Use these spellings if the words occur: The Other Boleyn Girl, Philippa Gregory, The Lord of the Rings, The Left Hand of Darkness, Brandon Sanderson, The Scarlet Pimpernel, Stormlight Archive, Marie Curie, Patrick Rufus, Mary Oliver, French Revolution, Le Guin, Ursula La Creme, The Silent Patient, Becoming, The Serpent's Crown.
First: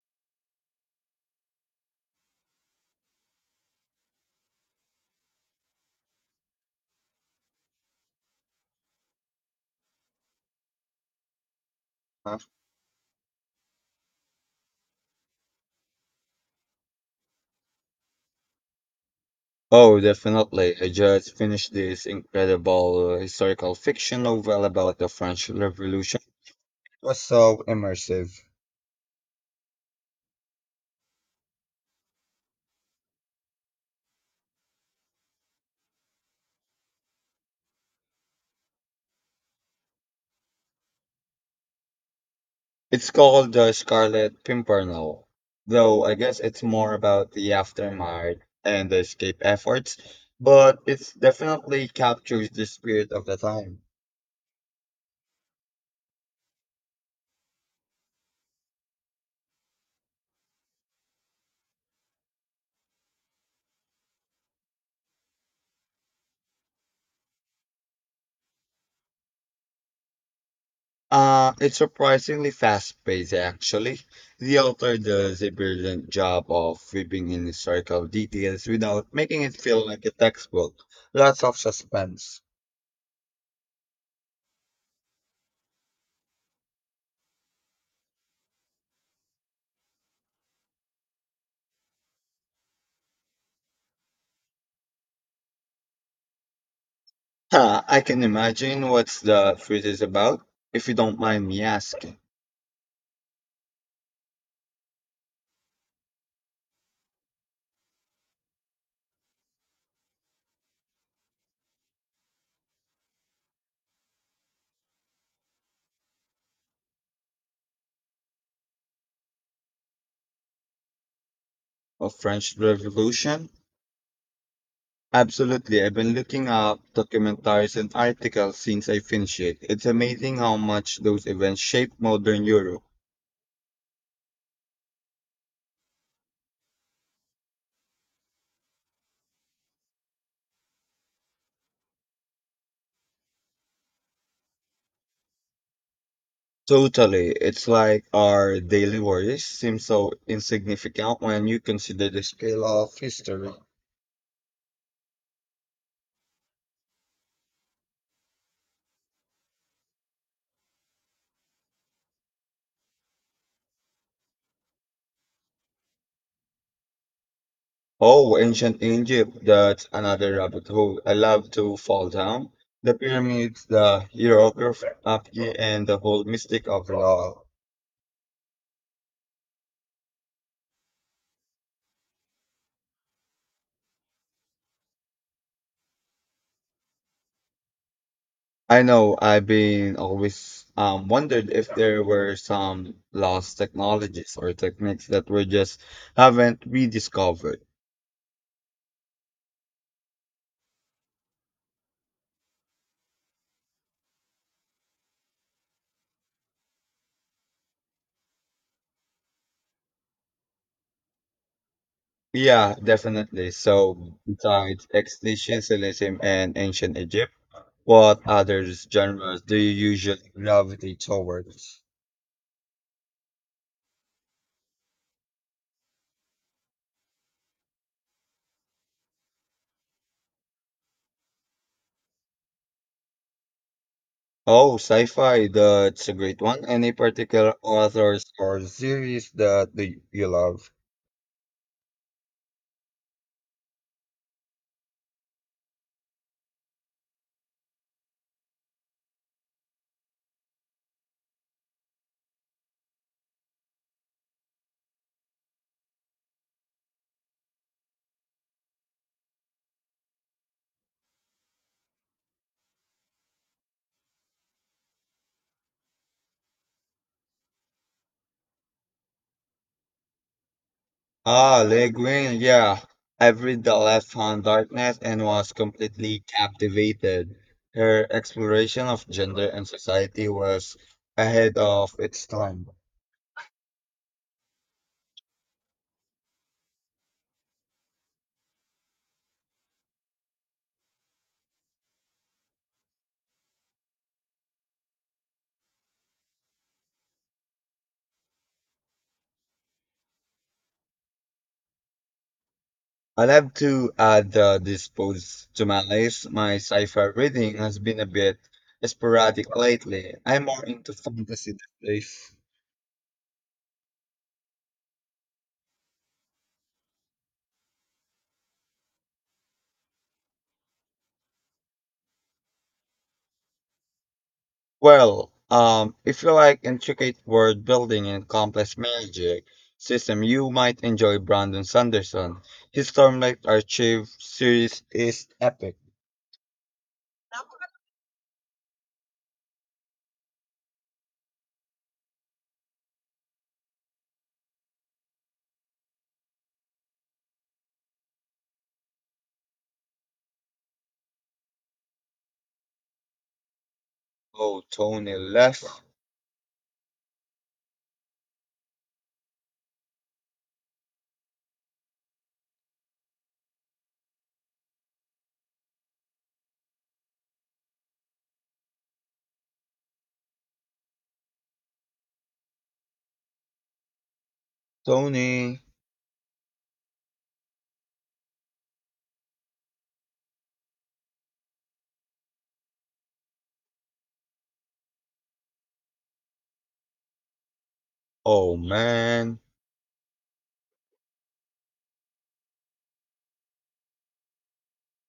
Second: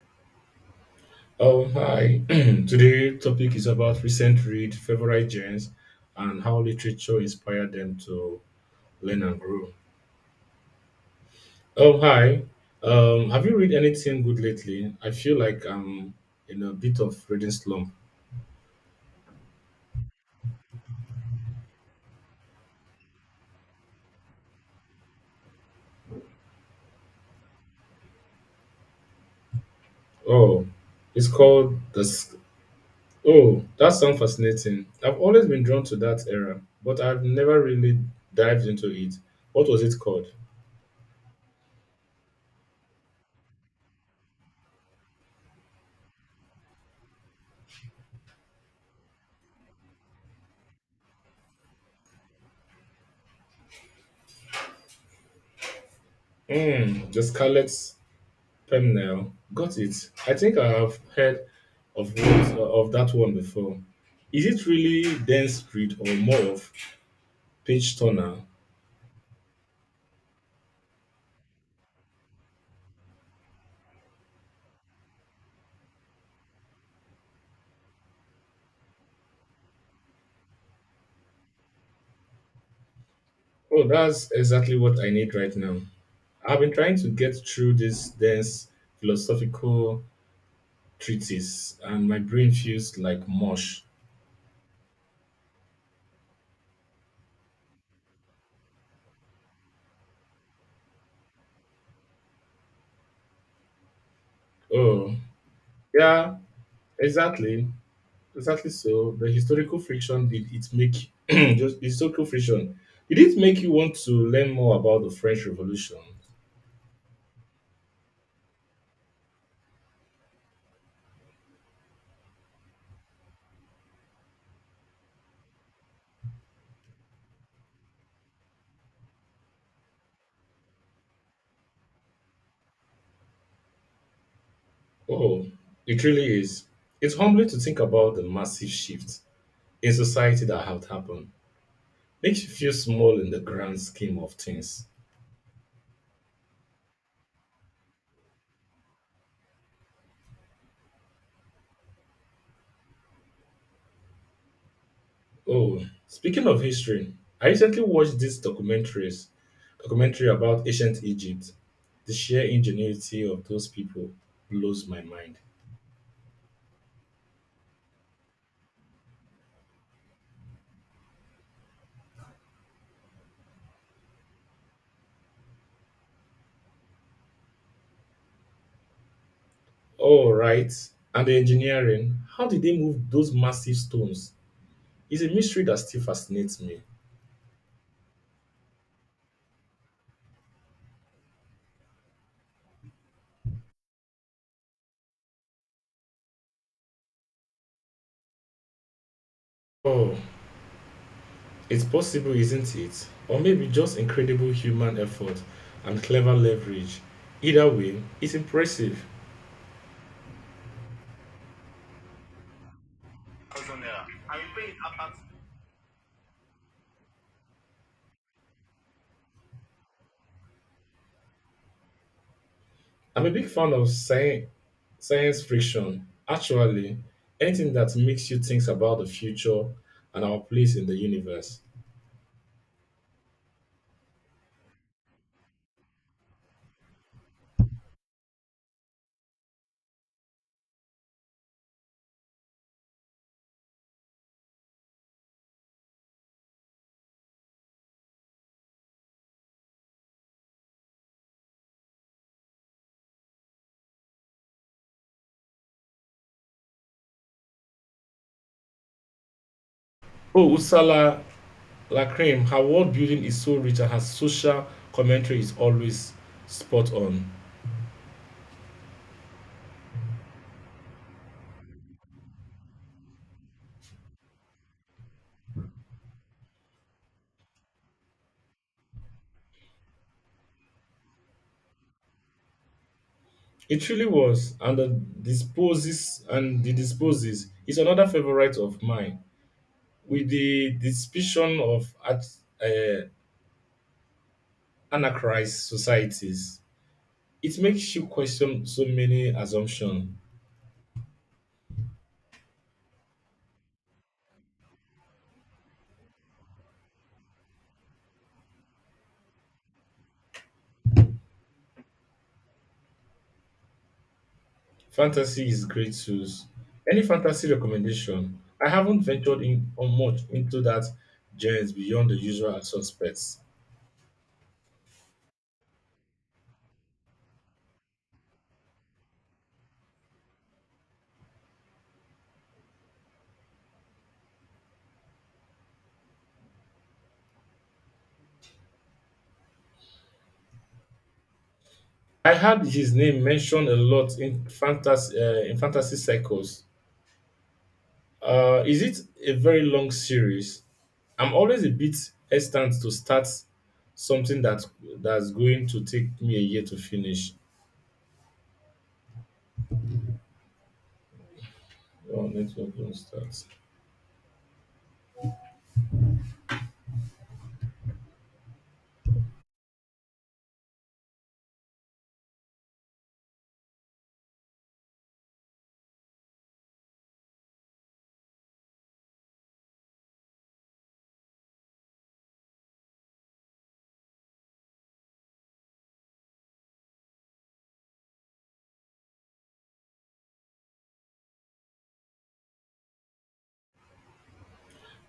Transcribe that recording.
Oh, hi. Today topic is about recent read, favorite genres, and how literature inspired them to learn and grow. Oh, hi. Have you read anything good lately? I feel like I'm in a bit of reading slump. Oh, definitely. I just finished this incredible historical fiction novel about the French Revolution. It was so immersive. Oh, it's called the. S- Oh, that sounds fascinating. I've always been drawn to that era, but I've never really dived into it. What was it called? It's called The Scarlet Pimpernel, though I guess it's more about the aftermath and the escape efforts, but it definitely captures the spirit of the time. Mm, the Scarlet. Thumbnail. Got it. I think I have heard of what, of that one before. Is it really dense read or more of page turner? It's surprisingly fast-paced, actually. The author does a brilliant job of weaving in historical details without making it feel like a textbook. Lots of suspense. Oh, that's exactly what I need right now. I've been trying to get through this dense philosophical treatise, and my brain feels like mush. Huh, I can imagine what the fruit is about, if you don't mind me asking. Oh, yeah, exactly, exactly. So the historical friction did it make just historical friction? Did it make you want to learn more about the French Revolution? Of French Revolution? Absolutely. I've been looking up documentaries and articles since I finished it. It's amazing how much those events shaped modern Europe. Oh, it really is. It's humbling to think about the massive shift in society that have happened. Makes you feel small in the grand scheme of things. Totally. It's like our daily worries seem so insignificant when you consider the scale of history. Oh, speaking of history, I recently watched this documentaries documentary about ancient Egypt. The sheer ingenuity of those people blows my mind. Oh, ancient Egypt, that's another rabbit hole I love to fall down. The pyramids, the hieroglyphy, and the whole mystic of it all. All right, and the engineering. How did they move those massive stones? Is a mystery that still fascinates me. I know I've been always wondered if there were some lost technologies or techniques that were just haven't rediscovered. Oh, it's possible, isn't it? Or maybe just incredible human effort and clever leverage. Either way, it's impressive. Yeah, definitely. So, besides existentialism and ancient Egypt, what other genres do you usually gravitate towards? I'm a big fan of science fiction. Actually, anything that makes you think about the future and our place in the universe. Oh, sci-fi, that's a great one. Any particular authors or series that do you love? Oh, Ursula La Creme, her world building is so rich and her social commentary is always spot on. Ah, Le Guin, yeah. I've read The Left Hand Darkness and was completely captivated. Her exploration of gender and society was ahead of its time. It truly was, and the disposes is another favorite of mine. With the dispersion of at, uh, anachrized societies, it makes you question so many assumptions. I'll have to add this post to my list. My sci-fi reading has been a bit sporadic lately. I'm more into fantasy these days. Fantasy is great tools. Any fantasy recommendation? I haven't ventured in on much into that genre beyond the usual suspects. Well, if you like intricate world building and complex magic system, you might enjoy Brandon Sanderson. His Stormlight Archive series is epic. I heard his name mentioned a lot in fantasy cycles. Is it a very long series? I'm always a bit hesitant to start something Oh, Tony that's left. going to take me a year to finish. Oh, network don't start. Tony. Oh man.